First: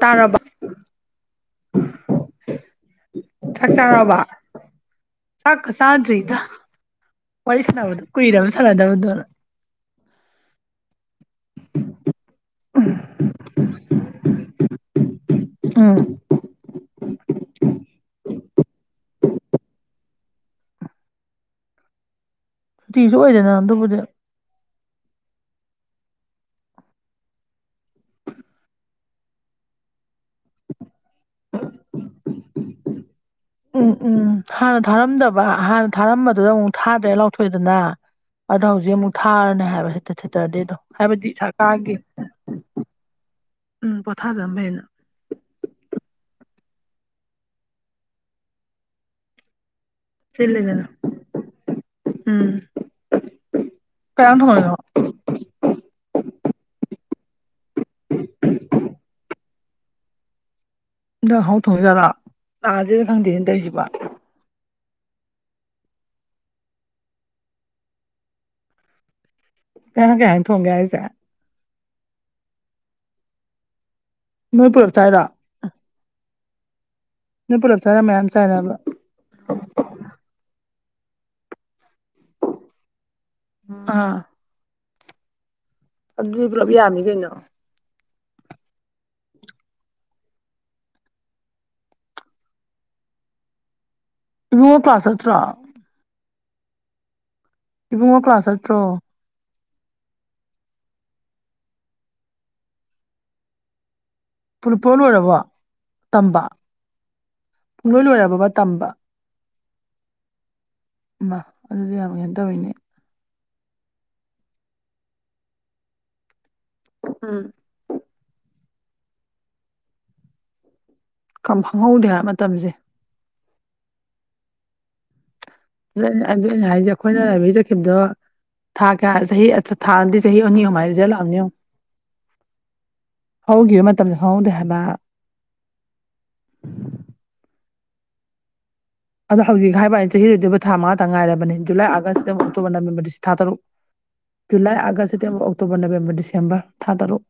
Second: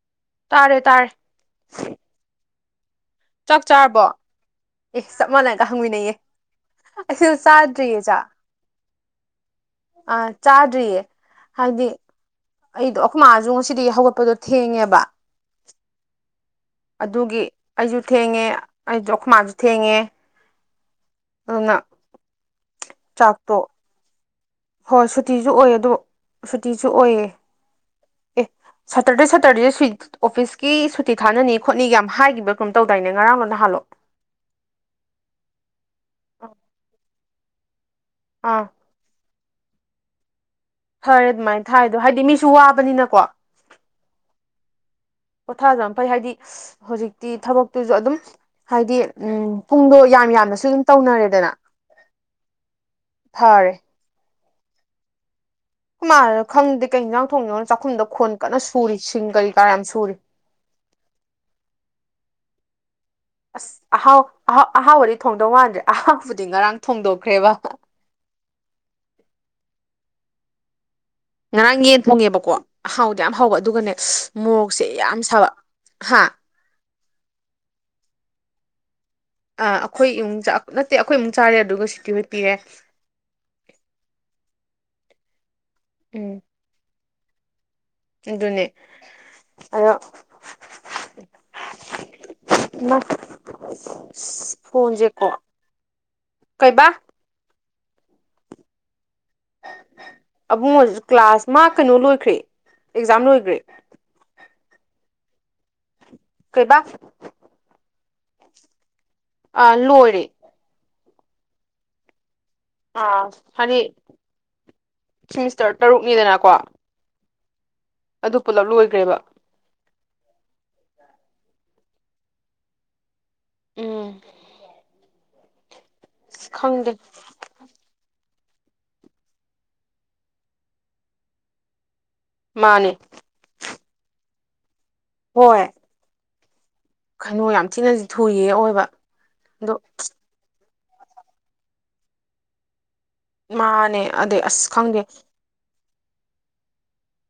ꯇꯥꯔꯕ ꯇꯥꯔꯦ ꯇꯥꯔꯦ ꯆꯥꯛ ꯆꯥꯔꯕ ꯑꯦ ꯆꯞ ꯃꯥꯟꯅꯒ ꯁꯥꯀ ꯍꯪꯃꯤꯟꯅꯩꯌꯦ ꯁꯥꯥꯟꯗ꯭ꯔꯤ ꯏꯗ ꯑꯩꯁꯨ ꯋꯥꯣꯏꯁꯂꯕꯗ ꯀꯏꯔꯔꯕ ꯆꯂꯗꯕꯗꯂ ꯑ ꯆꯥꯗ꯭ꯔꯤꯌꯦ ꯍꯥꯏꯗꯤ ꯑꯩꯗꯣ ꯑꯩꯈꯣꯏ ꯃꯥꯁꯨ ꯉꯁꯤꯗꯒꯤ ꯍꯧꯒꯠꯄꯗꯣ ꯊꯦꯡꯉꯦꯕ ꯑꯗꯨꯒꯤ ꯑꯩꯁꯨ ꯊꯦꯡꯉꯦ ꯑꯩꯁꯨ ꯑꯩꯈꯃꯥꯟꯁꯨ ꯊꯦꯡꯉꯦ ꯑꯗꯨꯅ ꯁꯇꯤꯁꯨ ꯑꯣꯏꯗꯅ ꯆꯥꯛꯇꯣ ꯑꯗꯨꯕꯨꯗꯤ ꯍꯣꯏ ꯁꯨꯇꯤꯁꯨ ꯑꯣꯏꯌꯦ ꯑꯗꯣ ꯁꯨꯇꯤꯁꯨ ꯑꯣꯏꯌꯦ ꯑꯦ ꯁꯦꯇꯔꯗꯦ ꯁꯦꯇꯔꯗꯦ ꯁ ꯑꯣꯐꯤꯁꯀꯤ ꯁꯨꯇꯤ ꯊꯥꯅꯅꯤ ꯈꯣꯠꯅꯤꯒ ꯌꯥꯝ ꯍꯥꯏꯈꯤꯕ ꯀꯨꯝꯝ ꯇꯧꯗꯥꯏꯅꯦ ꯉꯔꯥꯡ ꯂꯣꯅ ꯍꯥꯜꯂꯣ ꯎꯝ ꯎꯝ ꯍꯥꯟꯅ ꯊꯥꯔꯝꯗꯕ ꯍꯥꯟꯅ ꯊꯥꯔꯝꯕꯗꯨꯗ ꯑꯃꯨꯛ ꯊꯥꯗ꯭ꯔꯦ ꯂꯥꯎꯊꯣꯛꯗꯅ ꯑꯗꯣ ꯑꯥ ꯍꯧꯖꯤꯛ ꯑꯃꯨꯛ ꯊꯥꯔꯅꯦ ꯍꯥꯏꯕ ꯊꯦꯇꯔꯗꯦꯗꯣ ꯐꯔꯦ ꯑꯗꯨꯃꯥꯏꯅ ꯊꯥꯏꯗꯣ ꯍꯥꯏꯗꯤ ꯃꯤꯁꯨ ꯋꯥꯕꯅꯤꯅꯀꯣ ꯎꯝ ꯄꯣꯊꯥꯖꯅꯕ ꯍꯦꯟꯅ ꯄꯣꯊꯖ ꯌꯥꯝ ꯐꯩ ꯍꯥꯏꯗꯤ ꯍꯧꯖꯤꯛꯇꯤ ꯊꯕꯛꯇꯨꯁꯨ ꯑꯗꯨꯝ ꯍꯥꯏꯗꯤ ꯎꯝ ꯄꯨꯡꯗꯣꯏ ꯌꯥꯝ ꯌꯥꯝꯅꯁꯨ ꯑꯗꯨꯝ ꯆꯤꯜꯂꯦꯗꯅ ꯇꯧꯅꯔꯦꯗꯅ ꯐꯔꯦ ꯀꯦꯟ ꯍꯣ ꯀꯃꯅ ꯈꯪꯗꯦ ꯀꯩ ꯌꯦꯟꯖꯥꯡ ꯊꯣꯡꯅꯤꯅ ꯆꯥꯛꯈꯨꯝꯗ ꯈꯣꯟ ꯀꯟꯅ ꯁꯨꯔꯤ ꯁꯤꯡ ꯀꯔꯤ ꯀꯥ ꯌꯥꯝ ꯁꯨꯔꯤ ꯗ ꯍꯥꯎꯊꯣꯡꯖꯔꯥ ꯑ ꯑꯗꯨ ꯐꯪꯗꯦ ꯑꯁ ꯑꯍꯥꯎ ꯑꯍꯥꯎ ꯑꯍꯥꯎꯕꯗꯤ ꯊꯣꯡꯗꯧ ꯃꯥꯟꯗ꯭ꯔꯦ ꯑꯍꯥꯎꯕꯗꯤ ꯉꯔꯥꯡ ꯊꯣꯡꯗꯣꯛꯈ꯭ꯔꯦꯕ ꯀꯩꯍꯥꯡ ꯀꯩꯍꯪ ꯊꯣꯡꯒꯦ ꯍꯥꯏꯁꯦ ꯉꯔꯥꯡ ꯌꯦꯟ ꯊꯣꯡꯉꯦꯕꯀꯣ ꯑꯍꯥꯎꯗꯤ ꯌꯥꯝ ꯍꯥꯎꯕ ꯑꯗꯨꯒꯅꯦ ꯅꯣꯏ ꯃꯣꯔꯣꯛꯁꯦ ꯄꯨꯂꯞ ꯌꯥꯝ ꯆꯥꯏꯔꯣ ꯁꯥꯕ ꯍꯥ ꯅꯪ ꯄꯨꯂꯞ ꯆꯥꯔ ꯃꯌꯥꯝ ꯆꯥꯏꯔꯕ ꯑ ꯑꯩꯈꯣꯏ ꯏꯨ ꯅꯠꯇꯦ ꯑꯩꯈꯣꯏ ꯏꯨꯛ ꯆꯥꯔꯦ ꯑꯗꯨꯒ ꯁꯨꯇꯤ ꯍ ꯄꯤꯔꯦ ꯑ ꯎꯝ ꯑꯗꯨꯗꯤ ꯄꯨꯂꯞ ꯌꯥꯝꯃꯤ ꯀꯩꯅꯣ ꯑꯗꯨꯅꯦ ꯑꯗꯣ ꯃꯥ ꯑ ꯏꯕꯨꯡꯉꯣ ꯀ꯭ꯂꯥꯁ ꯐꯣꯟꯁꯦꯀꯣ ꯆꯠꯇ꯭ꯔꯣ ꯀꯩꯕꯥ ꯏꯕꯨꯡꯉꯣ ꯀ꯭ꯂꯥꯁ ꯅꯠꯇ꯭ꯔꯣ ꯕꯨꯡ ꯀ꯭ꯂꯥꯁ ꯃꯥ ꯀꯩꯅꯣ ꯂꯣꯏꯈ꯭ꯔꯦ ꯑꯦꯛꯖꯥꯝ ꯂꯣꯏꯈ꯭ꯔꯦ ꯄꯄꯣ ꯂꯣꯏꯔꯕꯣ ꯇꯝꯕ ꯀꯩꯕꯥ ꯄꯨꯡꯂꯣꯏ ꯂꯣꯏꯔꯕꯔꯕ ꯇꯝꯕ ꯑ ꯂꯣꯏꯔꯦ ꯃꯥ ꯑꯗꯨꯗꯤ ꯌꯥꯝ ꯀꯩꯅꯣ ꯇꯧꯋꯅꯦ ꯑꯥ ꯍꯥꯏꯅꯤ ꯁꯤꯦꯃꯤꯁꯇꯔ ꯇꯔꯨꯛꯅꯤꯗꯅꯀꯣ ꯎꯝ ꯑꯗꯨ ꯄꯨꯂꯞ ꯂꯣꯏꯈ꯭ꯔꯦꯕ ꯀ ꯈꯪꯍꯧꯗꯦ ꯍꯥꯏꯕ ꯃꯇꯝꯁꯦ ꯎꯝ ꯑꯁ ꯑꯗꯨꯩꯅ ꯍꯥꯏꯁꯦ ꯈꯪꯗꯦ ꯑꯩꯈꯣꯏꯅ ꯈꯤꯕꯗꯣ ꯊꯥ ꯀꯌꯥ ꯆꯍꯤ ꯊꯥꯗꯤ ꯆꯍꯤ ꯑꯅꯤ ꯑꯍꯨꯝ ꯍꯥꯏ ꯔꯤꯖꯜ ꯂꯥꯛꯑꯅꯤꯣ ꯃꯥꯅꯦ ꯍꯧꯈꯤꯕ ꯃꯇꯝꯗ ꯍꯧꯗꯦ ꯍꯥꯏꯕ ꯍꯣꯏ ꯈꯅꯨ ꯌꯥꯝ ꯊꯤꯅꯗꯤ ꯊꯨꯔꯤꯌꯦ ꯑꯣꯏꯕ ꯑꯗꯣ ꯍꯧꯖꯤꯛ ꯍꯥꯏꯕ ꯑꯩꯅ ꯆꯍꯤꯗꯣꯏꯔꯤꯕ ꯊꯥ ꯃꯥꯪ ꯉꯥꯏꯔꯕ ꯖꯂꯥꯏꯥꯒꯁꯁꯤꯗ ꯑꯣꯛꯇꯣꯕꯔ ꯅꯕꯦꯝꯕꯔꯁꯤꯦ ꯊꯥ ꯇꯔꯨꯛ ꯃꯥꯅꯦ ꯑꯗꯩ ꯑꯁ ꯨꯂꯥꯏ ꯈꯪꯗꯦ August September October November December ꯊꯥ ꯇꯔꯨꯛ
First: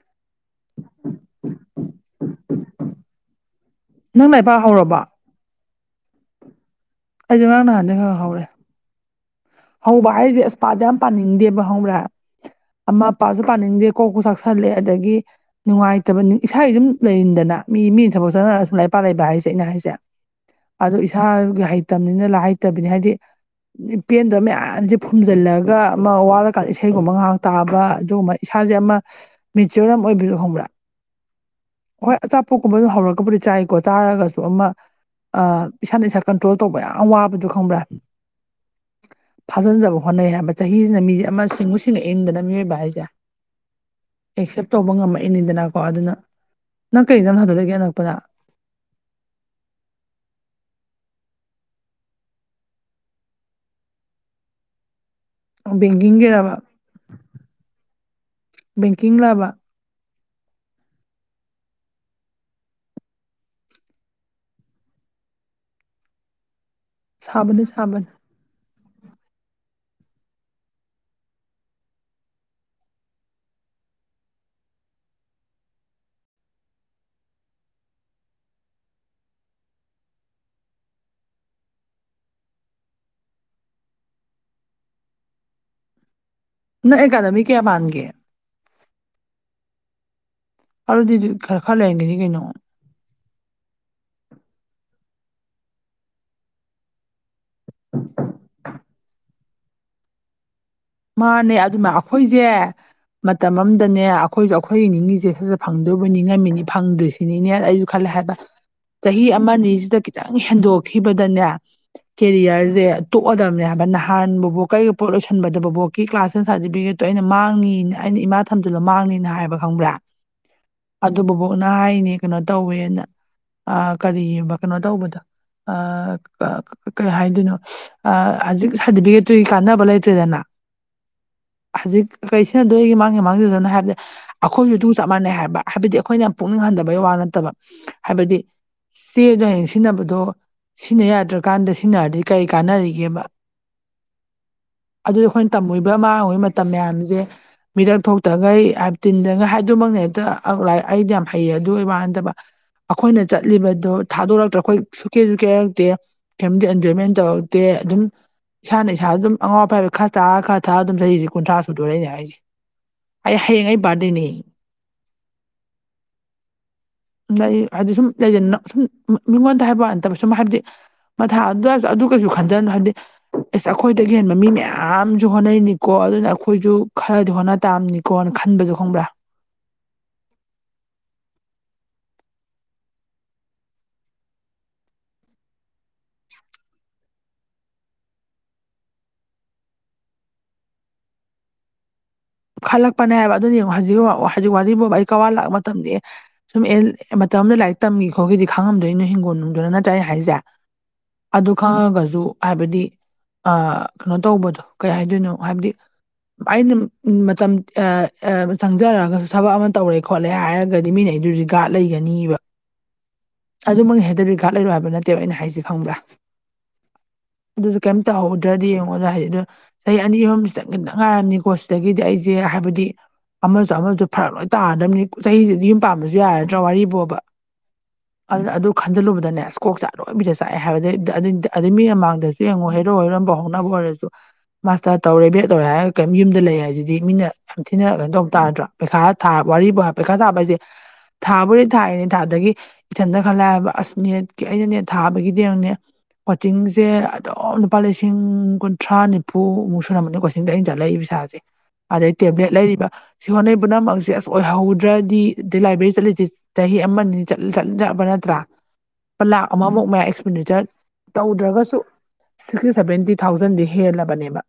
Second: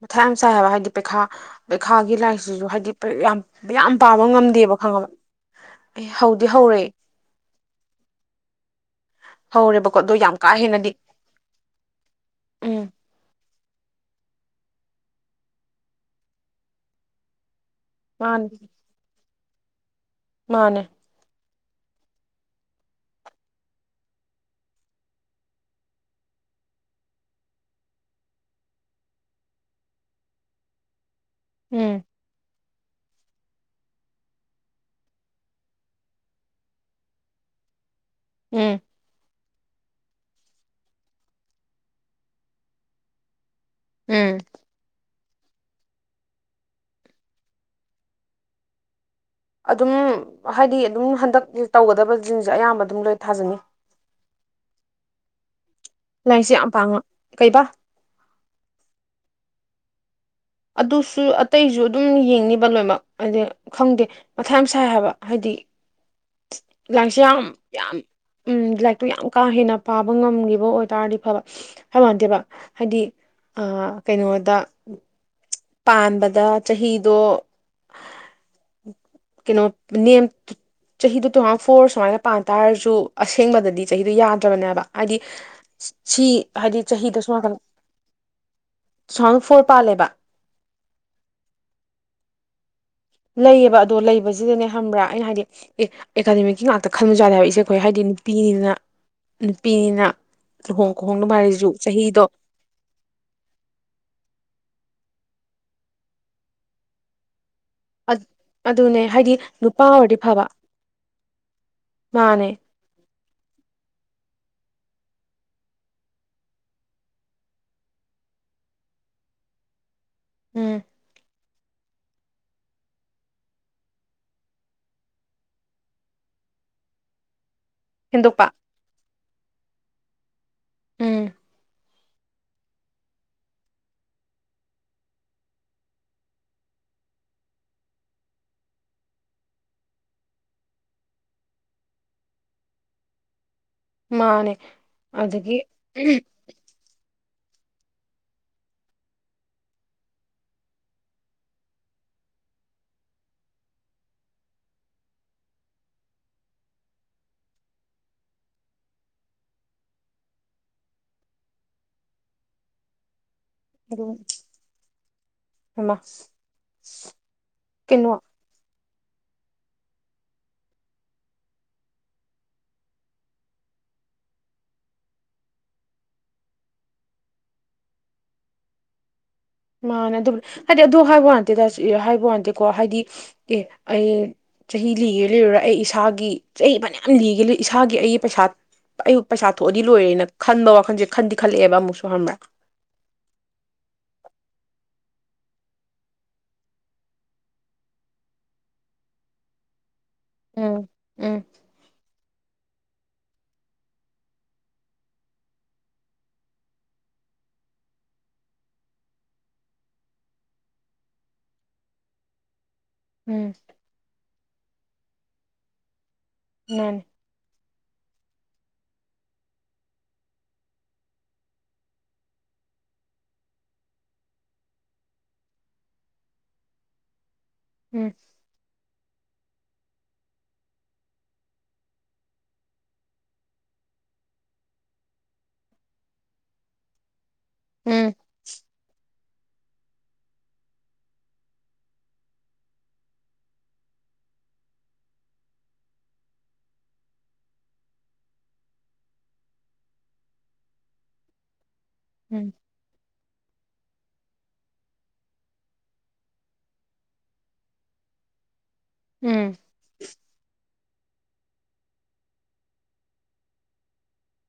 ꯃꯊꯥ ꯌꯥꯝ ꯆꯥꯏ ꯍꯥꯏꯕ ꯍꯥꯏꯗꯤ ꯄꯩꯈꯥ ꯄꯩꯈꯥꯒꯤ ꯂꯥꯏꯁꯤꯁꯨ ꯍꯥꯏꯗꯤ ꯌꯥꯝ ꯌꯥꯝ ꯄꯥꯕ ꯅꯪ ꯂꯥꯏꯔꯤꯛ ꯄꯥ ꯉꯝꯗꯦꯕ ꯍꯧꯔꯕꯣ ꯈꯪꯉꯕ ꯑꯦ ꯍꯧꯗꯤ ꯍꯧꯔꯛꯦ ꯑꯩꯁꯨ ꯉꯔꯥꯡ ꯅꯍꯥꯟꯅꯩ ꯈ ꯍꯧꯔꯦ ꯍꯧꯔꯦꯕꯀꯣ ꯍꯧꯕ ꯑꯗꯣ ꯌꯥꯝ ꯍꯥꯏꯁꯦ ꯀꯥ ꯑꯁꯄꯥꯗ ꯍꯦꯟꯅꯗꯤ ꯌꯥꯝ ꯄꯥꯅꯤꯡꯗꯦꯕ ꯍꯧꯔꯦ ꯎꯝ ꯃ ꯑꯄꯥꯁꯨ ꯄꯥꯅꯤꯡꯗꯦ ꯀꯣꯛꯄ ꯆꯥꯛꯁꯜꯂꯦ ꯑꯗꯒꯤ ꯅꯨꯡꯉꯥꯏꯇꯕ ꯏꯁꯥꯒꯤ ꯑꯗꯨꯝ ꯂꯩꯔꯤꯟꯗꯅ ꯃꯤ ꯃꯤꯅ ꯊꯕꯛ ꯃꯥꯅꯦ ꯆꯠꯅꯔꯒ ꯁꯨꯝ ꯂꯩꯄꯥꯛ ꯂꯩꯕ ꯍꯥꯏꯁꯦ ꯑꯩꯅ ꯍꯥꯏꯁꯦ ꯃꯥꯅꯦ ꯑꯗꯨ ꯏꯁꯥꯒꯤ ꯍꯩꯇꯕꯅꯤꯅ ꯂꯥꯏ ꯍꯩꯇꯕꯅꯤ ꯍꯥꯏꯗꯤ ꯄꯦꯟꯗꯕ ꯃꯌꯥꯝꯁꯦ ꯐꯨꯝꯖꯤꯜꯂꯒ ꯑꯃ ꯋꯥꯔꯀꯥꯟꯗ ꯏꯁꯩꯒꯨꯝꯕ ꯉꯥꯏꯍꯥꯛ ꯇꯥꯕ ꯑꯗꯨꯒꯨꯝꯕ ꯏꯁꯥꯁꯦ ꯑꯃ ꯃꯤꯖꯣꯔꯥꯝ ꯑꯣꯏꯕꯤꯔ ꯈꯕ꯭ꯔꯥ ꯎꯝ ꯍꯣꯏ ꯑꯆꯥꯄꯣꯠꯀꯨꯝꯕ ꯑꯗꯨ ꯍꯧꯔꯒꯕꯨꯗꯤ ꯆꯥꯏꯀꯣ ꯆꯥꯔꯒꯁꯨ ꯑꯃ ꯏꯁꯥꯅ ꯏꯁꯥ ꯀꯟꯇ꯭ꯔꯣꯜ ꯇꯧꯕ ꯌꯥꯝ ꯋꯥꯕꯗꯣ ꯈꯪꯕ꯭ꯔꯥ ꯎꯝ ꯐꯥꯖꯤꯟꯖꯕ ꯍꯣꯠꯅꯩ ꯍꯥꯏꯕ ꯆꯍꯤꯁꯤꯅ ꯃꯤꯁꯦ ꯑꯃ ꯁꯤꯡꯎ ꯁꯤꯡꯅ ꯏꯟꯗꯅ ꯃꯤꯑꯣꯏꯕ ꯍꯥꯏꯁꯦ ꯎꯝ ꯑꯦꯛꯁꯦꯞ ꯇꯧꯕ ꯉꯝꯃꯛꯏꯅꯤꯗꯅꯀꯣ ꯑꯗꯨꯅ ꯅꯪ ꯀꯩꯗꯪ ꯍꯥꯟꯗꯣꯛꯂꯒꯦ ꯑꯅꯂꯛꯄꯗ ꯑꯗꯨꯝ ꯍꯥꯏꯗꯤ ꯑꯗꯨꯝ ꯍꯟꯗꯛ ꯇꯧꯒꯗꯕꯁꯤꯡꯟꯁꯦ ꯑꯌꯥꯝꯕ ꯑꯗꯨꯝ ꯂꯣꯏ ꯊꯥꯖꯅꯤ ꯂꯥꯏꯔꯤꯛꯁꯦ ꯕꯦꯡꯀꯤꯡꯒꯤꯔꯕ ꯌꯥꯝ ꯄꯥꯡꯉ ꯀꯩꯕꯥ ꯕꯦꯡꯀꯤꯡ ꯂꯑꯕ ꯑꯗꯨꯁꯨ ꯑꯇꯩꯁꯨ ꯑꯗꯨꯝ ꯌꯦꯡꯅꯤꯕ ꯂꯣꯏꯅꯃꯛ ꯍꯥꯏꯗꯤ ꯈꯪꯗꯦ ꯃꯊꯥꯏ ꯃ ꯁꯥꯏ ꯍꯥꯏꯕ ꯍꯥꯏꯗꯤ ꯂꯥꯡꯁ ꯌꯥꯝ ꯁꯥꯕꯅꯤ ꯌꯥꯝ ꯁꯥꯕꯅꯤ ꯎꯝ ꯂꯥꯏꯔꯤꯛꯇꯨ ꯌꯥꯝ ꯀꯥ ꯍꯦꯟꯅ ꯄꯥꯕ ꯉꯝꯈꯤꯕ ꯑꯣꯏꯇꯥꯥꯔꯗꯤ ꯐꯕ ꯍꯥꯏ ꯃꯥꯟꯗꯦꯕ ꯍꯥꯏꯗꯤ ꯀꯩꯅꯣꯗ ꯄꯥꯟꯕꯗ ꯆꯍꯤꯗꯣ ꯀꯩꯅꯣ ꯅꯅꯤꯌꯝ ꯆꯍꯤꯗꯨ ꯇꯨ ꯊꯥꯎꯖꯟ ꯐꯣꯔ ꯁꯨꯃꯥꯏꯅ ꯄꯥꯟ ꯇꯥꯔꯁꯨ ꯑꯁꯦꯡꯕꯗꯗꯤ ꯆꯍꯤꯗꯣ ꯌꯥꯗ꯭ꯔꯕꯅꯦꯕ ꯍꯥꯏꯗꯤ ꯁꯤ ꯍꯥꯏꯗꯤ ꯅꯪ ꯆꯍꯤꯗ ꯁꯣꯝ ꯑꯦꯀꯥꯗꯃꯤ ꯅꯥꯀꯟ ꯀꯌꯥ ꯄꯥꯟꯒꯦ ꯇꯨ ꯊꯥꯎꯖꯟ ꯐꯣꯔ ꯄꯥꯜꯂꯦꯕ ꯑꯗꯨꯗꯤ ꯈꯔ ꯈꯔ ꯂꯩꯔꯟꯒꯤꯅꯤ ꯀꯩꯅꯣ ꯂꯩꯌꯦꯕ ꯑꯗꯣ ꯂꯩꯕꯁꯤꯗꯅꯦ ꯈꯪꯕ꯭ꯔꯥ ꯑꯩꯅ ꯍꯥꯏꯗꯤ ꯑꯦ ꯑꯦꯀꯥꯗꯃꯤꯛꯀꯤ ꯉꯥꯛꯇ ꯈꯟꯕꯖꯥꯗꯦ ꯍꯥꯏꯕ ꯏꯆꯦ ꯑꯩꯈꯣꯏ ꯍꯥꯏꯗꯤ ꯅꯨꯄꯤꯅꯤꯅ ꯅꯨꯄꯤꯅꯤꯅ ꯂꯨꯍꯣꯡ ꯈꯣꯡꯗꯣꯡꯕ ꯃꯥꯅꯦ ꯍꯥꯏꯔꯤꯁꯨ ꯑꯗꯨꯃ ꯆꯍꯤꯗꯣ ꯑꯩꯈꯣꯏꯁꯦ ꯃꯇꯝ ꯑꯝꯗꯅꯦ ꯑꯩꯈꯣꯏꯁꯨ ꯑꯩꯈꯣꯏꯒꯤ ꯅꯤꯡꯉꯤꯁꯦ ꯁꯠꯁꯠ ꯐꯪꯗꯣꯏꯕꯨ ꯅꯤꯡꯉꯝꯃꯤꯅꯤ ꯐꯪꯗ꯭ꯔꯤꯁꯤꯅꯤꯅꯦ ꯑꯩꯁꯨ ꯈꯜꯂꯦ ꯍꯥꯏꯕ ꯑꯗꯨꯅꯦ ꯆꯍꯤ ꯍꯥꯏꯗꯤ ꯑꯃ ꯅꯨꯄꯥ ꯑꯅꯤꯁꯤꯗ ꯑꯣꯏꯔꯗꯤ ꯈꯤꯇꯪ ꯐꯕ ꯍꯦꯟꯗꯣꯛꯈꯤꯕꯗꯅꯦ ꯃꯥꯅꯦ ꯀꯦꯔꯤꯌꯔꯁꯦ ꯇꯣꯛꯑꯗꯕꯅꯦ ꯍꯥꯏꯕ ꯅꯍꯥꯟ ꯕꯨꯕꯣꯀꯥ ꯑꯩꯒ ꯄꯣꯠ ꯂꯣꯏꯁꯟꯕ ꯑꯗꯨ ꯕꯨꯕꯣꯛꯀꯤ ꯀ꯭ꯂꯥꯁ ꯇꯦꯟ ꯁꯥꯔꯇꯤꯐꯤꯀꯦꯠꯇꯣ ꯑꯩꯅ ꯃꯥꯡꯅꯤ ꯑꯩꯅ ꯏꯃꯥ ꯊꯝꯖꯤꯂꯨ ꯃꯥꯡꯅꯤꯅ ꯍꯥꯏꯕ ꯈꯪꯕ꯭ꯔꯥ ꯎꯝ ꯑꯗꯨ ꯕꯨꯕꯣꯛꯅ ꯍꯥꯏꯅꯤ ꯀꯩꯅꯣ ꯇꯧꯋꯦꯅ ꯑꯥ ꯀꯔꯤ ꯀꯩꯅꯣ ꯇꯧꯕꯗꯣ ꯑꯥ ꯀꯩ ꯍꯥꯏꯗꯣꯏꯅꯣ ꯑꯥ ꯍꯦꯟꯗꯣꯛꯄ ꯍꯧꯖꯤꯛ ꯁꯥꯔꯇꯤꯐꯤꯀꯦꯠꯇꯨꯒꯤ ꯀꯥꯟꯅꯕ ꯂꯩꯇ꯭ꯔꯦꯗꯅ ꯎꯝ ꯍꯧꯖꯤꯛ ꯀꯔꯤ ꯁꯤꯅꯗꯣ ꯑꯩꯒꯤ ꯃꯥꯡꯒꯦ ꯃꯥꯡꯖꯁꯅꯣꯅ ꯍꯥꯏꯕꯗꯥ ꯑꯈꯣꯏꯁꯨ ꯑꯗꯨ ꯆꯞ ꯃꯥꯟꯅꯩ ꯍꯥꯏꯕ ꯍꯥꯏꯕꯗꯤ ꯑꯩꯈꯣꯏꯅ ꯄꯨꯛꯅꯤꯡ ꯍꯟꯗꯕꯩ ꯋꯥ ꯅꯠꯇꯕ ꯍꯥꯏꯕꯗꯤ ꯆꯦꯗꯣ ꯍꯌꯦꯡ ꯁꯤꯖꯤꯟꯅꯕꯗꯣ ꯁꯤꯟꯅ ꯌꯥꯗ꯭ꯔꯀꯥꯟꯗ ꯁꯤꯖꯤꯟꯅꯔꯗꯤ ꯀꯔꯤ ꯀꯥꯟꯅꯔꯤꯒꯦꯕ ꯃꯥꯅꯦ ꯑꯗꯨꯗꯤ ꯑꯩꯈꯣꯏꯅ ꯑꯗꯒꯤ ꯇꯝꯃꯨꯔꯤꯕ ꯃꯥꯡꯉꯨꯔꯤꯕ ꯃꯇꯝ ꯃꯌꯥꯝꯁꯦ ꯃꯤꯔꯛ ꯊꯣꯛꯇꯈꯩ ꯇꯤꯟꯗꯒꯩ ꯍꯥꯏꯗꯨꯃꯛꯅꯦ ꯍꯦꯛꯇ ꯂꯥꯛ ꯑꯩꯗꯤ ꯌꯥꯝ ꯍꯩꯌꯦ ꯑꯗꯨ ꯋꯥ ꯅꯠꯗꯕ ꯑꯈꯣꯏꯅ ꯆꯠꯂꯤꯕꯗꯣ ꯊꯥꯗꯣꯔꯛꯇ꯭ꯔ ꯑꯩꯈꯣꯏ ꯁꯨ ꯀꯦꯁꯨ ꯀꯦꯔꯛꯇꯦ ꯐꯦꯃꯤꯂꯤ ꯑꯦꯟꯖꯣꯏꯃꯦꯟ ꯇꯧꯔꯛꯇꯦ ꯑꯗꯨꯝ ꯏꯁꯥꯅ ꯏꯁꯥ ꯑꯗꯨꯝ ꯑꯋꯥꯠ ꯑꯄꯥ ꯈꯔ ꯆꯥꯕ ꯈꯔ ꯊꯛꯑ ꯑꯗꯨꯝ ꯆꯍꯤꯁꯦ ꯀꯨꯟꯊ꯭ꯔ ꯁꯨꯗꯧꯔꯦ ꯑꯩ ꯍꯥꯏꯁꯤ ꯑꯩ ꯍꯌꯦꯡ ꯑꯩ ꯑꯗꯨꯝ ꯕꯥꯔꯗꯦꯅꯤ ꯂꯩ ꯍꯥꯏꯗꯤ ꯁꯨꯝ ꯀꯩꯅꯣ ꯂꯩ ꯁꯨꯝ ꯃꯤꯉꯣꯟꯗ ꯍꯥꯏꯕ ꯋꯥ ꯅꯠꯇꯕ ꯁꯨꯝ ꯍꯥꯏꯕꯗꯤ ꯃꯊꯥ ꯑꯗꯨꯗꯁꯨ ꯑꯗꯨ ꯀꯩꯁꯨ ꯈꯟꯖꯅꯨ ꯍꯥꯏꯕꯗꯤ ꯑꯦꯁ ꯑꯩꯈꯣꯏꯗꯒꯤ ꯍꯦꯟꯕ ꯃꯤ ꯃꯌꯥꯝ ꯌꯥꯝꯁꯨ ꯍꯣꯠꯅꯩꯅꯤꯀꯣ ꯑꯗꯨꯅ ꯑꯩꯈꯣꯏꯁꯨ ꯈꯔꯗꯤ ꯍꯣꯠꯅ ꯇꯥꯝꯅꯤꯀꯣꯅ ꯈꯟꯕꯁꯨ ꯈꯪꯕ꯭ꯔꯥ ꯃꯥꯅꯦ ꯑꯗꯨ ꯍꯥꯏꯗꯤ ꯑꯗꯨ ꯍꯥꯏꯕ ꯋꯥꯥꯟꯇꯦ ꯍꯥꯏꯕ ꯋꯥꯇꯦꯀꯣ ꯍꯥꯏꯗꯤ ꯑꯦ ꯑꯩ ꯆꯍꯤ ꯂꯤꯒꯦ ꯂꯤꯔꯨꯔꯥ ꯑꯩ ꯏꯁꯥꯒꯤ ꯆꯍꯤ ꯐꯅꯌꯥꯝ ꯂꯤꯒꯦ ꯏꯁꯥꯒꯤ ꯑꯩꯒꯤ ꯄꯩꯁꯥ ꯑꯌꯨꯛ ꯄꯩꯁꯥ ꯊꯣꯛꯑꯗꯤ ꯂꯣꯏꯔꯦꯅ ꯈꯟꯕ ꯋꯥꯈꯟꯁꯦ ꯈꯟꯗꯤ ꯈꯜꯂꯛꯑꯦꯕ ꯑꯃꯨꯛꯁꯨ ꯈꯪꯕ꯭ꯔꯥ ꯈꯜꯂꯛꯄꯅꯦ ꯍꯥꯏꯕ ꯑꯗꯨ ꯌꯦꯉꯨ ꯍꯧꯖꯤꯛ ꯍꯧꯖꯤꯛ ꯋꯥꯔꯤꯕꯣꯕ ꯑꯩ ꯀꯋꯥ ꯂꯥꯛꯄ ꯃꯇꯝꯗꯤ ꯁꯨꯝ ꯑꯦ ꯃꯇꯝ ꯑꯃꯗ ꯂꯥꯏꯔꯤꯛ ꯇꯝꯈꯤ ꯈꯣꯠꯈꯤꯗꯤ ꯈꯪꯉꯝꯗꯣꯏꯅꯣ ꯍꯤꯡꯒꯣꯜ ꯅꯨꯡꯗꯨꯅ ꯅꯠꯇ꯭ꯔꯥ ꯑꯩ ꯍꯥꯏꯁꯦ ꯎꯝ ꯎꯝ ꯑꯗꯨ ꯈꯪꯉꯒꯁꯨ ꯍꯥꯏꯕꯗꯤ ꯑ ꯀꯩꯅꯣ ꯇꯧꯕꯗꯣ ꯀꯩ ꯍꯥꯏꯗꯣꯏꯅꯣ ꯍꯥꯏꯕꯗꯤ ꯑꯩꯅ ꯃꯇꯝ ꯆꯪꯖꯔꯒꯁꯨ ꯊꯕꯛ ꯑꯃ ꯇꯧꯔꯦ ꯈꯣꯠꯂꯦ ꯍꯥꯏꯔꯒꯗꯤ ꯃꯤꯅ ꯑꯩꯗꯨꯖꯤ ꯒꯥꯔꯗ ꯂꯩꯒꯅꯤꯕ ꯎꯝ ꯑꯗꯨꯃꯛ ꯍꯦꯛꯇ ꯔꯤꯒꯥꯥꯔꯠ ꯂꯩꯔꯣꯢ ꯍꯥꯏꯕ ꯅꯠꯇꯦꯕ ꯑꯩꯅ ꯍꯥꯏꯁꯤ ꯈꯪꯕ꯭ꯔꯥ ꯃꯥꯅꯤ ꯑꯗꯨꯁꯨ ꯀꯔꯤꯝ ꯇꯧꯍꯧꯗ꯭ꯔꯗꯤ ꯌꯦꯡꯉꯣꯗ ꯍꯥꯏꯗꯤ ꯑꯗꯨꯗꯣ ꯆꯍꯤ ꯑꯅꯤ ꯑꯍꯨꯝꯁꯤ ꯆꯪꯈꯤꯗ ꯉꯥꯏꯔꯝꯅꯤꯀꯣ ꯑꯗꯒꯤꯗꯤ ꯑꯩꯁꯦ ꯍꯥꯏꯕꯗꯤ ꯑꯃꯁꯨ ꯑꯃꯁꯨ ꯐꯔꯛ ꯂꯣꯏ ꯇꯥꯗꯕꯅꯤ ꯆꯍꯤꯁꯤꯗꯤ ꯌꯨꯝ ꯄꯥꯟꯕꯁꯨ ꯌꯥꯔꯗ꯭ꯔꯥ ꯋꯥꯔꯤ ꯕꯣꯕ ꯎꯝ ꯑꯗꯨꯅ ꯑꯗꯨ ꯈꯟꯖꯤꯜꯂꯨꯕꯗꯅꯦ ꯁ꯭ꯀꯣꯛ ꯆꯠ ꯂꯣꯏꯕꯤꯗ ꯆꯥꯛꯑꯦ ꯍꯥꯏꯕꯗꯩ ꯑꯩ ꯃꯤ ꯃꯃꯥꯡꯗꯁꯨ ꯌꯦꯡꯉꯨ ꯍꯩꯔꯣ ꯍꯔꯣ ꯐꯥꯎ [unintelligible] ꯑꯣꯢꯔꯁꯨ ꯃꯥꯁꯇꯔ ꯇꯧꯔꯦ ꯕꯦꯗ ꯂꯣꯢꯔꯦ ꯍꯥꯏꯔ [unintelligible] ꯌꯨꯝꯗ ꯂꯩ ꯍꯥꯏꯁꯤꯗꯤ ꯃꯤꯅ ꯌꯥꯝ ꯊꯤꯅ ꯀꯩꯅꯣ ꯎꯝ ꯇꯧꯕ ꯇꯥꯔꯗ꯭ꯔꯥ ꯄꯩꯈꯥ ꯄꯩꯈꯥ ꯊꯥꯕ ꯍꯥꯏꯁꯦ ꯊꯥꯕꯨꯗꯤ ꯊꯥꯔꯤꯅꯤ ꯊꯥꯗꯒꯤ ꯏꯊꯟꯇ ꯈꯜꯂꯛꯑꯕ ꯑꯁ ꯅꯦꯠꯀꯤ ꯑꯩꯅ ꯅꯦꯠ ꯊꯥꯕꯒꯤꯅꯦꯅꯦ ꯀꯣꯆꯤꯡꯁꯦ ꯑꯗꯨꯝ ꯂꯨꯄꯥ ꯂꯤꯁꯤꯡ ꯀꯨꯟꯊ꯭ꯔꯥ ꯅꯤꯐꯨꯃꯨꯛ ꯁꯨꯨꯔꯝꯕꯅꯤ ꯀꯣꯆꯤꯡꯗ ꯑꯩꯅ ꯆꯠꯂꯛꯏꯕꯁꯥꯁꯦ ꯑꯗꯩ ꯇꯦꯕ꯭ꯂꯦꯠ ꯎꯝ ꯂꯩꯔꯤꯕ ꯁꯤ ꯍꯣꯠꯅꯩ ꯄꯨꯝꯅꯃꯛꯁꯦ ꯑꯁ ꯑꯣꯏꯍꯧꯗ꯭ꯔꯗꯤ ꯑꯗꯩ ꯂꯥꯏꯕ꯭ꯔꯦꯔꯤ ꯆꯠꯂꯤꯁꯦ ꯆꯍꯤ ꯑꯃꯅꯤꯠꯂ ꯆꯠꯂ ꯆꯠꯕ ꯅꯠꯇ꯭ꯔꯥ ꯂ ꯂꯥꯛ ꯎꯝ ꯑꯃꯃꯨꯛ ꯃꯌꯥ ꯑꯦꯛꯁꯄꯦꯟꯗꯤꯆꯔ ꯇꯧꯗ꯭ꯔꯒꯁꯨ ꯁꯤꯛꯁꯇꯤ ꯁꯚꯦꯟꯇꯤ ꯊꯥꯎꯖꯟꯗꯤ ꯍꯦꯜꯂꯕꯅꯦꯕ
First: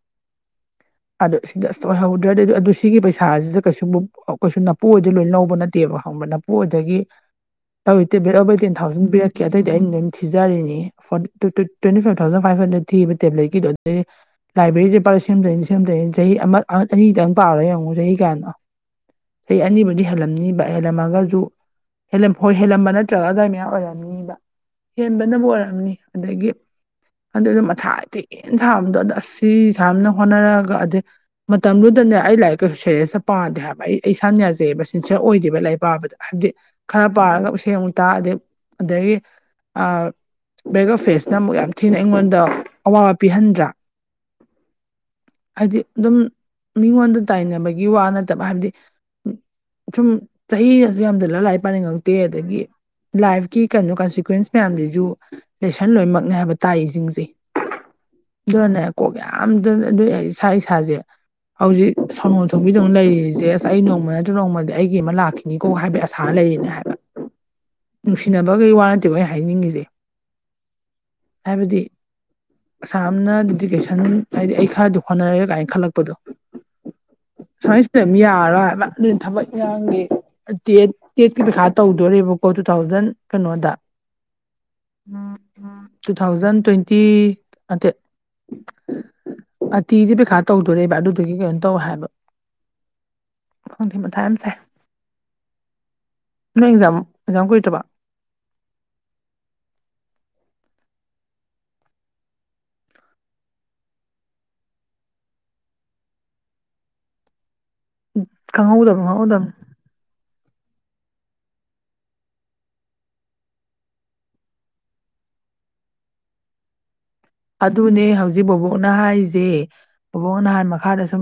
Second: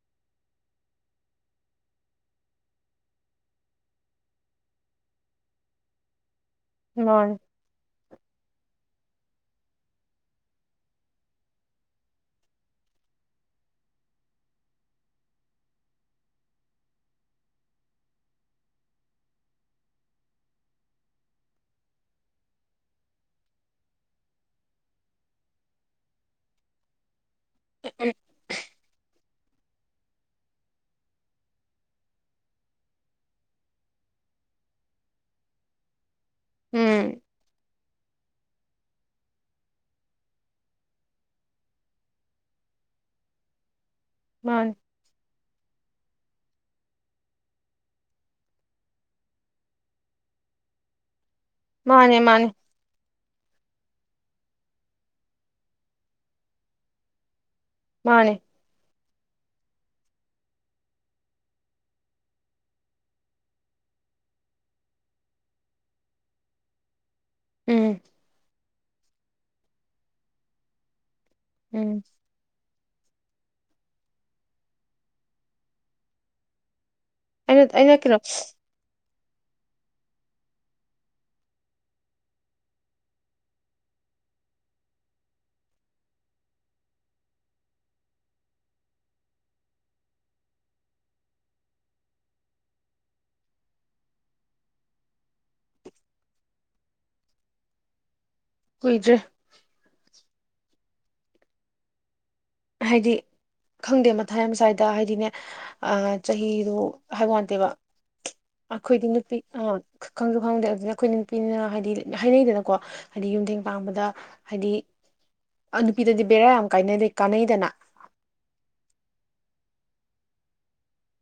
ꯑꯗꯨ ꯁꯤꯗ ꯑꯁꯇ ꯑꯣꯏꯍꯧꯗ꯭ꯔꯗꯤ ꯑꯗꯨ ꯁꯤꯒꯤ ꯄꯩꯁꯥꯁꯤꯗ ꯀꯩꯁꯨꯕꯨ ꯀꯩꯁꯨ ꯅꯅꯥꯄꯨ ꯑꯣꯏꯗ ꯂꯣꯏꯅ ꯂꯧꯕ ꯅꯠꯇꯦꯕꯪꯕ ꯃꯣꯏꯗꯒꯤ ꯃꯥꯅꯦ [unintelligible] ꯇꯦꯟ ꯊꯥꯎꯖꯟ ꯄꯤꯔꯛꯀꯦ ꯑꯗꯨꯏꯗꯤ ꯑꯩꯅ ꯑꯗꯨꯝ ꯊꯖꯔꯤꯅꯤ twenty five thousand five hundred ꯊꯤꯕ ꯇꯦꯕ꯭ꯂꯦꯠꯀꯤꯗꯣ ꯑꯗꯨꯗꯩ ꯂꯥꯏꯕ꯭ꯔꯦꯔꯤ ꯂꯨꯄꯥ ꯂꯤꯁꯤꯡꯍꯨꯝꯗꯣꯢ ꯂꯤꯁꯤꯡꯍꯨꯝꯗꯣꯏ ꯆꯍꯤ ꯑꯃ ꯑꯅꯤꯛꯇꯪ ꯄꯥꯔꯣꯏ ꯌꯦꯡꯉꯣ ꯆꯍꯤ ꯀꯔꯥꯅꯣ꯫ ꯑꯩ ꯑꯅꯤꯕꯨꯗꯤ ꯍꯦꯜꯂꯝꯅꯤꯕ ꯍꯦꯜꯂꯝꯃꯒꯖꯨ ꯍꯦꯜꯂꯝ ꯍꯣꯏ ꯍꯦꯜꯂꯝꯕ ꯅꯠꯇ꯭ꯔꯒ ꯑꯗꯨꯋꯥꯏ ꯃꯌꯥꯝ ꯑꯣꯏꯔꯝꯅꯤꯕ ꯍꯦꯟꯕꯅꯕꯨ ꯑꯣꯏꯔꯝꯅꯤ ꯑꯗꯒꯤ ꯑꯗꯨꯒꯤ ꯃꯊꯥ ꯊꯤꯅ ꯁꯥꯕꯗꯣ ꯑꯗꯨ ꯑꯁ ꯁꯤ ꯁꯨꯃꯥꯏꯅ ꯍꯣꯠꯅꯔꯛꯑꯒ ꯑꯗꯩ ꯃꯇꯝꯗꯨꯗꯅꯦ ꯑꯩ ꯂꯥꯏꯔꯤꯛ ꯀꯩꯁꯨ ꯁꯦꯔꯤꯌꯁꯇ ꯄꯥꯗꯦ ꯍꯥꯏꯕ ꯑꯩ ꯏꯁꯥꯅ ꯌꯥꯖꯩꯑꯕ ꯁꯤꯟꯁꯤꯌꯔ ꯑꯣꯏꯗꯦꯕ ꯂꯥꯏꯔꯤꯛ ꯄꯥꯕꯗ꯫ ꯍꯥꯏꯕꯗꯤ ꯈꯔ ꯎꯝ ꯄꯥꯔꯒ ꯏꯁꯩ ꯑꯃꯨꯛ ꯇꯥ ꯑꯗꯩ ꯑꯗꯒꯤ ꯑ ꯕꯦꯒ ꯐꯦꯁꯅ ꯑꯃꯨꯛ ꯌꯥꯝ ꯊꯤꯅ ꯑꯩꯉꯣꯟꯗ ꯑꯋꯥꯕ ꯄꯤꯍꯟꯗ꯭ꯔꯥ ꯃꯥꯥꯟꯅꯤ꯫ ꯍꯥꯏꯗꯤ ꯑꯗꯨꯝ ꯃꯤꯉꯣꯟꯗ ꯇꯥꯏꯅꯕꯒꯤ ꯋꯥ ꯅꯠꯇꯕ ꯍꯥꯏꯕꯗꯤ ꯁꯨꯝ ꯆꯍꯤ [unintelligible] ꯌꯥꯝꯖꯂꯛ ꯂꯥꯏꯔꯤꯛ ꯄꯥꯏꯅꯤꯡꯉꯛꯇꯦ ꯃꯥꯅꯦ ꯃꯥꯅꯦ ꯑꯗꯒꯤ ꯂꯥꯏꯐꯀꯤ ꯀꯩꯅꯣ ꯀꯟꯁꯤꯀ꯭ꯋꯦꯟꯁ ꯃꯌꯥꯝꯁꯤꯁꯨ ꯂꯦꯁꯟ ꯂꯣꯏꯅꯃꯛꯅꯦ ꯍꯥꯏꯕ ꯇꯥꯛꯏꯁꯤꯡꯁꯦ꯫ ꯃꯥꯟꯅꯦ꯫ ꯑꯗꯨꯅꯅꯦ ꯀꯣꯛ ꯌꯥꯝ ꯑꯗꯨ ꯑꯩ ꯏꯁꯥ ꯏꯁꯥꯁꯦ ꯍꯧꯖꯤꯛ ꯁꯣꯅꯣ ꯊꯨꯡꯕꯤꯗꯧꯅ ꯂꯩꯔꯤꯁꯦ ꯑꯁ ꯑꯩ ꯅꯣꯡꯃ ꯅꯠꯇ꯭ꯔꯒ ꯅꯣꯡꯃꯗꯤ ꯑꯩꯒꯤ ꯑꯃ ꯂꯥꯛꯈꯤ ꯅꯤꯀꯣ ꯍꯥꯏꯕꯒꯤ ꯑꯁꯥꯅ ꯂꯩꯔꯤꯅꯦ ꯍꯥꯏꯕ꯫ ꯎꯝ ꯅꯨꯡꯁꯤꯅꯕꯈꯒꯤꯋꯥ ꯅꯠꯇꯦꯣ ꯑꯩ ꯍꯥꯏꯅꯤꯡꯉꯤꯁꯦ ꯍꯥꯏꯕꯗꯤ ꯎꯝ ꯑꯁꯥꯝꯅ ꯗꯗꯤꯗꯤꯀꯦꯁꯟ ꯍꯥꯏꯗꯤ ꯑꯩ ꯈꯔꯗꯤ ꯍꯣꯠꯅꯔꯒꯦ ꯀꯥꯏꯅ ꯈꯜꯂꯛꯄꯗꯣ ꯑꯩꯅ ꯑꯩꯅ ꯀꯩꯅꯣ [unintelligible] ꯌꯥꯔꯔꯣꯏ ꯍꯥꯏꯕ꯫ ꯑꯗꯨꯅ ꯊꯕꯛ ꯏꯟꯒꯥꯡꯒꯤ ꯇꯦ ꯇꯦꯠꯀꯤ ꯄꯩꯈꯥ ꯇꯧꯗꯣꯏꯔꯦꯕ ꯑꯣ ꯇꯨ ꯊꯥꯎꯖꯟ ꯀꯩꯅꯣꯗ ꯇꯨ ꯊꯥꯎꯖꯟ ꯇ꯭ꯋꯦꯟꯇꯤ ꯅꯠꯇꯦ ꯑꯇꯤꯗꯤ ꯄꯩꯈꯥ ꯇꯧꯗꯣꯔꯦꯕ ꯑꯗꯨꯗꯨꯒꯤ ꯀꯩꯅꯣ ꯇꯧ ꯍꯥꯏꯕ ꯈꯪꯗꯦ ꯃꯊꯥ ꯌꯥꯝ ꯁꯥꯏ ꯅꯣꯏ ꯑꯦꯛꯖꯥꯝ ꯑꯦꯛꯖꯥꯝ ꯀꯨꯏꯗꯔꯕꯣ꯫ ꯀꯨꯏꯗ꯭ꯔꯦ ꯍꯥꯏꯗꯤ ꯈꯪꯗꯦ ꯃꯊꯥꯏꯝ ꯁ꯭ꯋꯥꯏꯗ ꯍꯥꯏꯗꯤꯅꯦ ꯆꯍꯤꯗꯨꯣ ꯍꯥꯏꯕ ꯋꯥꯅꯠꯇꯦꯕ ꯈꯡꯍꯧꯗꯃꯤ ꯈꯪꯍꯧꯗꯃꯤ꯫ ꯈꯪꯁꯨ ꯈꯪꯗꯦ ꯑꯗꯨꯅ ꯑꯩꯈꯣꯏ ꯅꯨꯄꯤꯅ ꯍꯥꯏꯗꯤ ꯍꯥꯏꯅꯩꯗꯅꯀꯣ ꯍꯥꯏꯗꯤ ꯌꯨꯝ ꯊꯦꯡ ꯄꯥꯟꯕꯗ ꯍꯥꯏꯗꯤ ꯅꯨꯄꯤꯗꯗꯤ ꯕꯦꯔꯥ ꯌꯥꯝ ꯀꯥꯏꯅꯔꯤ꯫ ꯑꯗꯨꯅꯦ ꯍꯧꯖꯤꯛ ꯕꯕꯣꯛꯅ ꯍꯥꯏꯔꯤꯖꯦ꯫ ꯕꯕꯣꯛꯅ ꯍꯥꯢ ꯃꯈꯥꯗ ꯁꯨꯝ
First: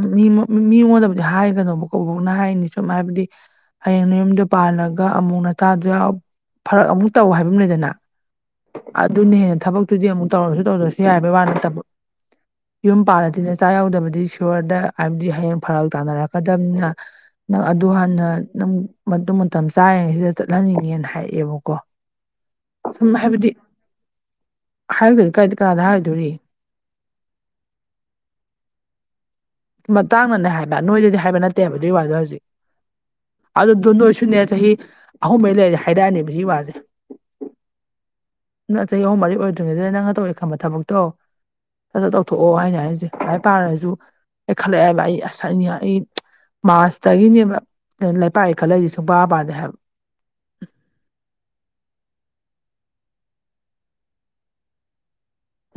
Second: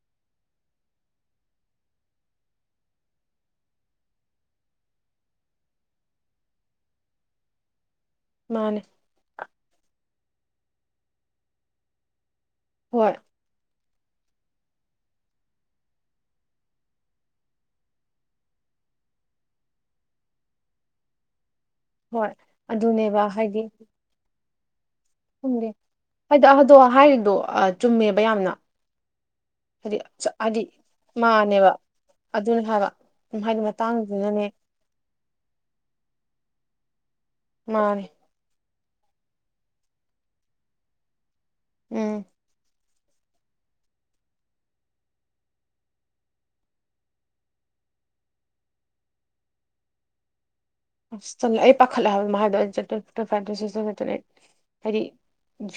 ꯃꯤꯉꯣꯟꯗꯕꯨꯗꯤ ꯍꯥꯏꯒꯅꯣꯕꯀꯣ ꯕꯣꯕꯣꯛꯅ ꯍꯥꯏꯔꯤꯅꯤ ꯁꯨꯝ ꯍꯥꯏꯕꯗꯤ ꯍꯌꯦꯡ ꯅꯌꯨꯝꯗꯣ ꯄꯥꯜꯂꯒ ꯑꯃꯨꯛ ꯅꯇꯥꯗꯨ ꯌꯥꯎ ꯐꯔꯛ ꯑꯃꯨꯛ ꯇꯧ ꯍꯥꯏꯕ ꯑꯃ ꯂꯩꯗꯅ ꯃꯥꯟꯅꯦ꯫ ꯑꯗꯨꯅꯦ ꯍꯦꯟꯅ ꯊꯕꯛꯇꯨꯗꯤ ꯑꯃꯨꯛ ꯇꯧꯔꯁꯨ ꯇꯧꯗ꯭ꯔꯁꯨ ꯌꯥꯏꯕꯩ ꯋꯥ ꯅꯠꯇꯕ ꯌꯨꯝ ꯍꯣꯏ ꯄꯥꯜꯂꯗꯤ ꯅꯦ ꯏꯆꯥ ꯌꯥꯎꯗꯕꯗꯤ ꯏꯁꯣꯔꯗ ꯍꯥꯏꯕꯗꯤ ꯍꯌꯦꯡ ꯐꯔꯥꯎ ꯇꯥꯟꯅꯔꯛꯀꯗꯅꯤꯅ ꯅꯪ ꯑꯗꯨ ꯍꯥꯟꯅ ꯅꯪ ꯃꯇꯨꯡ ꯃꯇꯝ ꯆꯥꯔꯤꯉꯩꯁꯤꯗ ꯆꯠꯍꯟꯅꯤꯡꯉꯦꯅ ꯍꯥꯏꯔꯛꯑꯦꯕꯀꯣ ꯍꯣꯏ꯫ ꯁꯨꯝ ꯑꯗꯨꯅꯦꯕ ꯍꯥꯏꯕꯗꯤ ꯍꯥꯏꯗꯤ [unintelligible] ꯈꯪꯗꯦ ꯍꯥꯏꯔꯣꯏꯗꯣꯔꯤ ꯍꯣꯏꯗ ꯑꯗꯣ ꯍꯥꯏꯔꯤꯗꯣ ꯆꯨꯝꯃꯦꯕ ꯌꯥꯝꯅ ꯍꯥꯏꯗꯤ ꯃꯇꯇꯥꯡꯅꯅꯦ ꯍꯥꯏꯗꯤ ꯍꯥꯏꯕ ꯅꯣꯏꯗꯗꯤ ꯍꯥꯏꯕ ꯅꯠꯇꯦꯕ ꯃꯥꯅꯦꯕ ꯑꯗꯨꯒꯤ ꯋꯥꯗꯣ ꯍꯧꯖꯤꯛ꯫ ꯑꯗꯨꯅꯦ ꯍꯥꯏꯕ ꯎꯝ ꯍꯥꯏꯗꯤ ꯑꯗꯨꯗꯣ ꯅꯣꯏꯁꯨꯅꯦ ꯃꯇꯥꯡꯗꯨꯅꯅꯦ ꯆꯍꯤ ꯑꯍꯨꯝ ꯃꯩ ꯂꯩꯔꯗꯤ ꯍꯥꯏꯔꯛꯑꯅꯦꯕ ꯁꯤꯒꯤ ꯋꯥꯁꯦ꯫ ꯃꯥꯟꯅꯦ꯫ ꯅꯪ ꯆꯍꯤ ꯑꯍꯨꯝ ꯃꯔꯤ ꯑꯣꯏꯗ꯭ꯔꯤꯉꯩꯗ ꯅꯪꯅ ꯇꯧꯒꯦ ꯈꯟꯕ ꯊꯕꯛꯇꯣ ꯁꯠ ꯁꯠ ꯎꯝ ꯇꯧꯊꯣꯛꯑꯣ꯫ ꯊꯣꯛꯑꯣ ꯍꯥꯏꯅ ꯍꯥꯏꯁꯦ ꯚꯥꯏ ꯄꯥꯔꯁꯨ ꯑꯩ ꯈꯜꯂꯛꯑꯦꯕ ꯑꯩ ꯑꯁꯅꯤ ꯑꯩ ꯃꯥꯔꯁꯇꯒꯤꯅꯦꯕ ꯂꯩꯄꯥꯛ ꯏꯀꯠꯂ ꯑꯩꯗꯤ ꯁꯨꯡ ꯄꯕꯥꯗꯦ ꯍꯥꯏꯕ ꯑ ꯆꯂ ꯑꯩ ꯄꯈꯜꯂ ꯃꯍꯥꯗꯥꯏ ꯍꯥꯏꯗꯤ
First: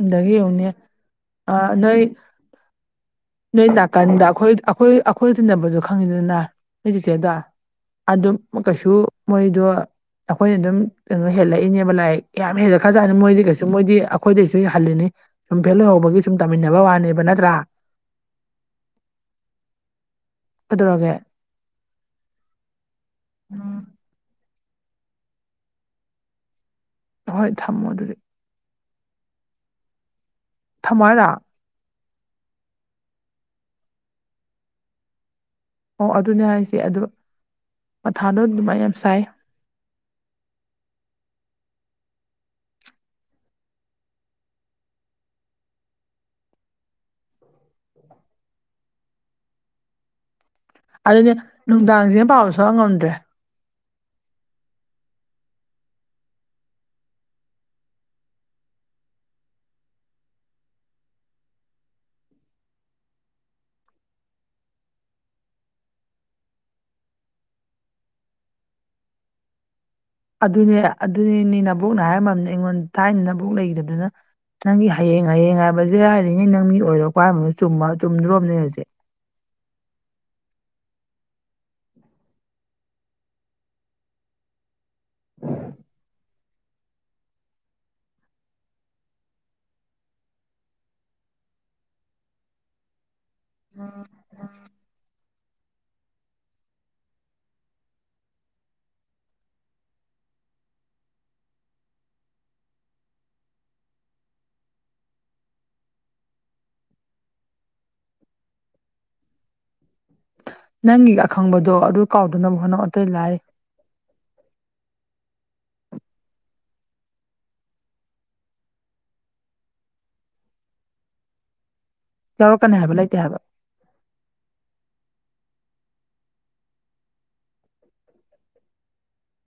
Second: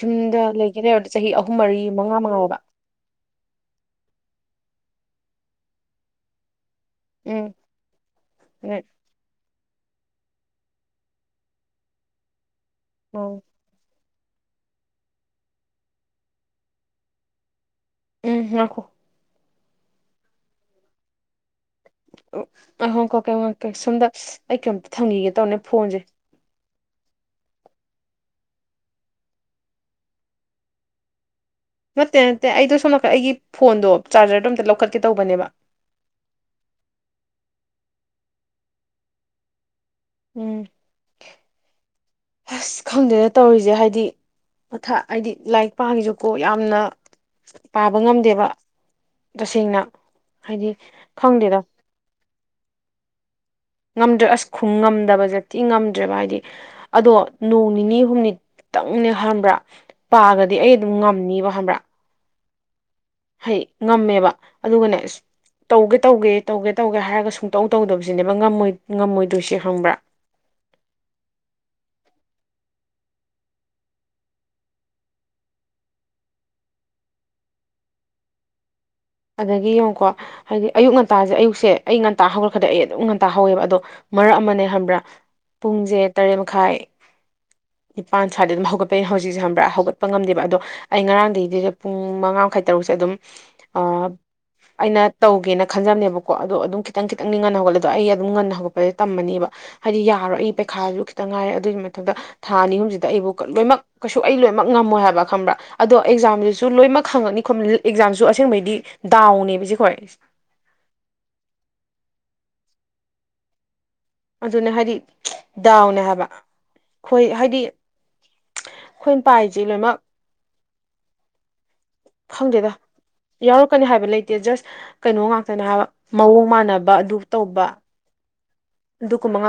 ꯑꯗꯒꯤ ꯌꯨꯝꯗ ꯌꯦꯡꯉꯨꯅꯦ ꯂꯩꯒꯦꯅꯦ ꯍꯥꯏꯔꯕꯗ ꯆꯍꯤ ꯑꯍꯨꯝ ꯃꯔꯤ ꯅꯣꯏ ꯃꯉꯥ ꯃꯉꯥꯕ ꯅꯣꯏ ꯅꯥꯀꯟꯗ ꯑꯩꯈꯣꯏ ꯑꯩꯈꯣꯏ ꯑꯩꯈꯣꯏ ꯇꯤꯟꯅꯕꯁꯨ ꯈꯪꯉꯤꯗꯅ ꯍꯧꯖꯤꯛꯁꯦꯗ ꯎꯝ ꯑꯗꯨꯝ ꯀꯩꯁꯨ ꯃꯣꯏꯗꯣ ꯑꯩꯈꯣꯏꯅ ꯑꯗꯨꯝ ꯀꯩꯅꯣ ꯍꯦꯜꯂꯛꯏꯅꯦꯕ ꯂꯥꯏꯔꯤꯛ ꯌꯥꯝ ꯍꯦꯜꯂ ꯈꯖꯠꯅꯤ ꯑꯣ ꯃꯣꯏꯗꯤ ꯀꯩꯁꯨ ꯁꯨꯝ ꯃꯣꯏꯗꯤ ꯑꯩꯈꯣꯏꯗꯁꯨ ꯍꯜꯂꯤꯅꯤ ꯁꯨꯝ ꯐꯦꯜ ꯑꯣꯏꯍꯧꯕꯒꯤ ꯁꯨꯝ ꯇꯝꯃꯤꯟꯅꯕ ꯋꯥꯅꯦꯕ ꯅꯠꯇ꯭ꯔꯥ ꯎꯝ ꯔꯈꯣ ꯀꯗꯧꯔꯒꯦ ꯑꯣ ꯑ ꯍꯪꯀꯣꯀ ꯁꯣꯝꯗ ꯑꯩ ꯀꯩꯝꯇ ꯊꯝꯈꯤꯒꯦ ꯇꯧꯅꯦ ꯐꯣꯟꯁꯦ ꯍꯍꯣꯏ ꯊꯝꯃꯣ ꯑꯗꯨꯗꯤ ꯊꯃꯥꯏꯅ ꯅꯠꯇꯦ ꯅꯠꯇꯦ ꯑꯩꯗꯣ ꯁꯣꯝ ꯅꯥꯀꯟ ꯑꯩꯒꯤ ꯐꯣꯟꯗꯣ ꯆꯥꯔꯖꯔꯗꯣ ꯑꯝꯇ ꯂꯧꯈꯠꯀꯦ ꯇꯧꯕꯅꯦꯕ ꯑꯣ ꯑꯗꯨꯅꯦ ꯍꯥꯏꯁꯦ ꯑꯗꯨ ꯃꯊꯥꯗꯣ ꯑꯗꯨꯃꯥꯏꯅ ꯌꯥꯝ ꯁꯥꯏ ꯎꯝ ꯑꯁ ꯈꯪꯗꯦꯅ ꯇꯧꯔꯤꯁꯦ ꯍꯥꯏꯗꯤ ꯃꯊ ꯍꯥꯏꯗꯤ ꯂꯥꯏꯔꯤꯛ ꯄꯥꯉꯁꯨꯀꯣ ꯌꯥꯝꯅ ꯄꯥꯕ ꯉꯝꯗꯦꯕ ꯇꯁꯦꯡꯅ ꯍꯥꯏꯗꯤ ꯑꯗꯨꯅꯦ ꯈꯪꯗꯦꯗ ꯅꯨꯡꯗꯥꯡꯁꯤꯅ ꯄꯥꯎ ꯁꯣꯛꯑ ꯉꯝꯗ꯭ꯔꯦ ꯉꯝꯗ꯭ꯔꯦ ꯑꯁ ꯈꯣꯡ ꯉꯝꯗꯕꯁꯦꯠꯇꯤ ꯉꯝꯗ꯭ꯔꯦꯕ ꯍꯥꯏꯗꯤ ꯑꯗꯣ ꯅꯣꯡ ꯅꯤꯅꯤ ꯍꯨꯝꯅꯤꯇꯪꯅꯦ ꯍꯝꯕ꯭ꯔꯥ ꯄꯥꯒꯗꯤ ꯑꯩ ꯑꯗꯨꯝ ꯉꯝꯅꯤꯕ ꯈꯕ꯭ꯔꯥ ꯍꯩ ꯉꯝꯃꯦꯕ ꯑꯗꯨꯒꯅꯦ ꯇꯧꯒꯦ ꯇꯧꯒꯦ ꯇꯧꯒꯦ ꯇꯧꯒꯦ ꯍꯥꯏꯔꯒ ꯁꯨꯡꯇꯧ ꯇꯧꯗꯕꯁꯤꯅꯦꯕ ꯉꯝꯃꯣꯏꯗꯣꯏꯁꯤ ꯍꯪꯕ꯭ꯔꯥ ꯑꯗꯨꯅꯦ ꯑꯗꯨꯅꯦꯅꯦ ꯅꯕꯨꯣꯛꯅ ꯍꯥꯏꯔꯝꯃꯕꯅꯤ ꯑꯩꯉꯣꯟꯗ ꯊꯥꯏꯅ ꯅꯕꯨꯣꯛ ꯂꯩꯈꯤꯗꯕꯗꯨꯅ ꯅꯪꯒꯤ ꯍꯌꯦꯡ ꯍꯌꯦꯡ ꯍꯥꯏꯕꯁꯦ ꯍꯥꯏꯔꯤꯉ ꯅꯪ ꯃꯤ ꯑꯣꯏꯔꯣ ꯀꯏꯔꯕ ꯆꯨꯝꯕ ꯆꯨꯝꯗ꯭ꯔꯣꯕꯅꯦ ꯍꯧꯖꯤꯦ ꯑꯗꯒꯤ ꯌꯦꯡꯉꯨꯀꯣ ꯍꯥꯏꯗꯤ ꯑꯌꯨꯛ ꯉꯟꯇꯥꯁꯦ ꯑꯌꯨꯛꯁꯦ ꯑꯩ ꯉꯟꯇꯥ ꯍꯧꯔ ꯈꯗꯤ ꯑꯩ ꯑꯗꯨꯝ ꯉꯟꯇꯥ ꯍꯧꯋꯦꯕ ꯑꯗꯣ ꯃꯔꯛ ꯑꯃꯅꯦ ꯍꯥꯏꯕ꯭ꯔꯥ ꯄꯨꯡꯁꯦ ꯇꯔꯦꯠ ꯃꯈꯥꯏ ꯅꯤꯥꯟ ꯁ꯭ꯋꯥꯏꯗ ꯑꯗꯨꯝ ꯍꯧꯒꯠꯄꯅꯤ ꯍꯧꯛꯁꯦ ꯍꯕ꯭ꯔꯥ ꯍꯧꯒꯠ ꯉꯝꯗꯦꯕ ꯑꯗꯣ ꯑꯩ ꯉꯔꯥꯡꯗꯒꯤꯗꯨꯗ ꯄꯨꯡ ꯃꯉꯥ ꯃꯈꯥꯏ ꯇꯔꯨꯛꯁꯦ ꯑꯗꯨꯝ ꯑꯩꯅ ꯇꯧꯒꯦꯅ ꯈꯟꯖꯕꯅꯦꯕꯀꯣ ꯑꯗꯣ ꯑꯗꯨꯝ ꯈꯤꯇꯪ ꯈꯤꯇꯪꯅꯤ ꯉꯟꯅ ꯍꯧꯒꯠꯂꯦ ꯑꯗꯣ ꯑꯩ ꯑꯗꯨꯝ ꯉꯟ ꯍꯧꯒꯠꯄꯁꯦ ꯇꯝꯃꯅꯦꯕ ꯍꯥꯏꯗꯤ ꯌꯥꯔꯣ ꯑꯩ ꯄꯩꯈꯥꯁꯨ ꯈꯤꯇꯪ ꯉꯥꯏꯔꯦ ꯑꯗꯨꯒꯤ ꯃꯊꯛꯇ ꯊꯥ ꯑꯅꯤ ꯑꯍꯨꯝꯁꯤꯗ ꯑꯩꯕꯨ ꯂꯣꯏꯅꯃꯛ ꯀꯩꯁꯨ ꯑꯩ ꯂꯣꯏꯅꯃꯛ ꯉꯝꯃꯣꯏ ꯍꯥꯏꯕ ꯈꯪꯕ꯭ꯔꯥ ꯑꯗꯣ ꯑꯦꯛꯖꯥꯝꯗꯨꯁꯨꯣꯏꯃꯛꯪꯉꯛꯅꯤ ꯈꯣ ꯑꯦꯛꯖꯥꯝꯁꯨ ꯑꯁꯦꯡꯕꯩꯗꯤ ꯗꯤ ꯗꯥꯎꯅꯦꯕꯖꯤ ꯍꯣꯏ ꯅꯪꯒꯤ ꯑꯈꯪꯕꯗꯣ ꯑꯗꯨ ꯀꯥꯎꯗꯅꯕ ꯍꯣꯠꯅꯧ ꯑꯇꯩ ꯂꯥꯛ ꯑꯗꯨꯅꯦ ꯍꯥꯏꯗꯤ ꯗꯥꯎꯅꯦ ꯍꯥꯏꯕ ꯑꯩꯣꯏ ꯍꯥꯏꯗꯤ ꯑꯩꯈꯣꯏꯅ ꯄꯥꯏꯁꯤ ꯂꯣꯏꯅꯃꯛ ꯈꯪꯗꯦꯗ ꯌꯥꯎꯔꯛꯀꯅꯤ ꯍꯥꯏꯕ ꯂꯩꯇꯦ ꯍꯥꯏꯕ ꯌꯥꯎꯔꯛꯀꯅꯤ ꯍꯥꯏꯕ ꯂꯩ ꯖꯁ ꯀꯩꯅꯣ ꯉꯥꯛꯇꯅꯦ ꯍꯥꯏꯕ ꯃꯑꯣꯡ ꯃꯥꯟꯅꯕ ꯑꯗꯨ ꯇꯧꯕ ꯑꯗꯨꯗꯨꯀꯃꯉꯥ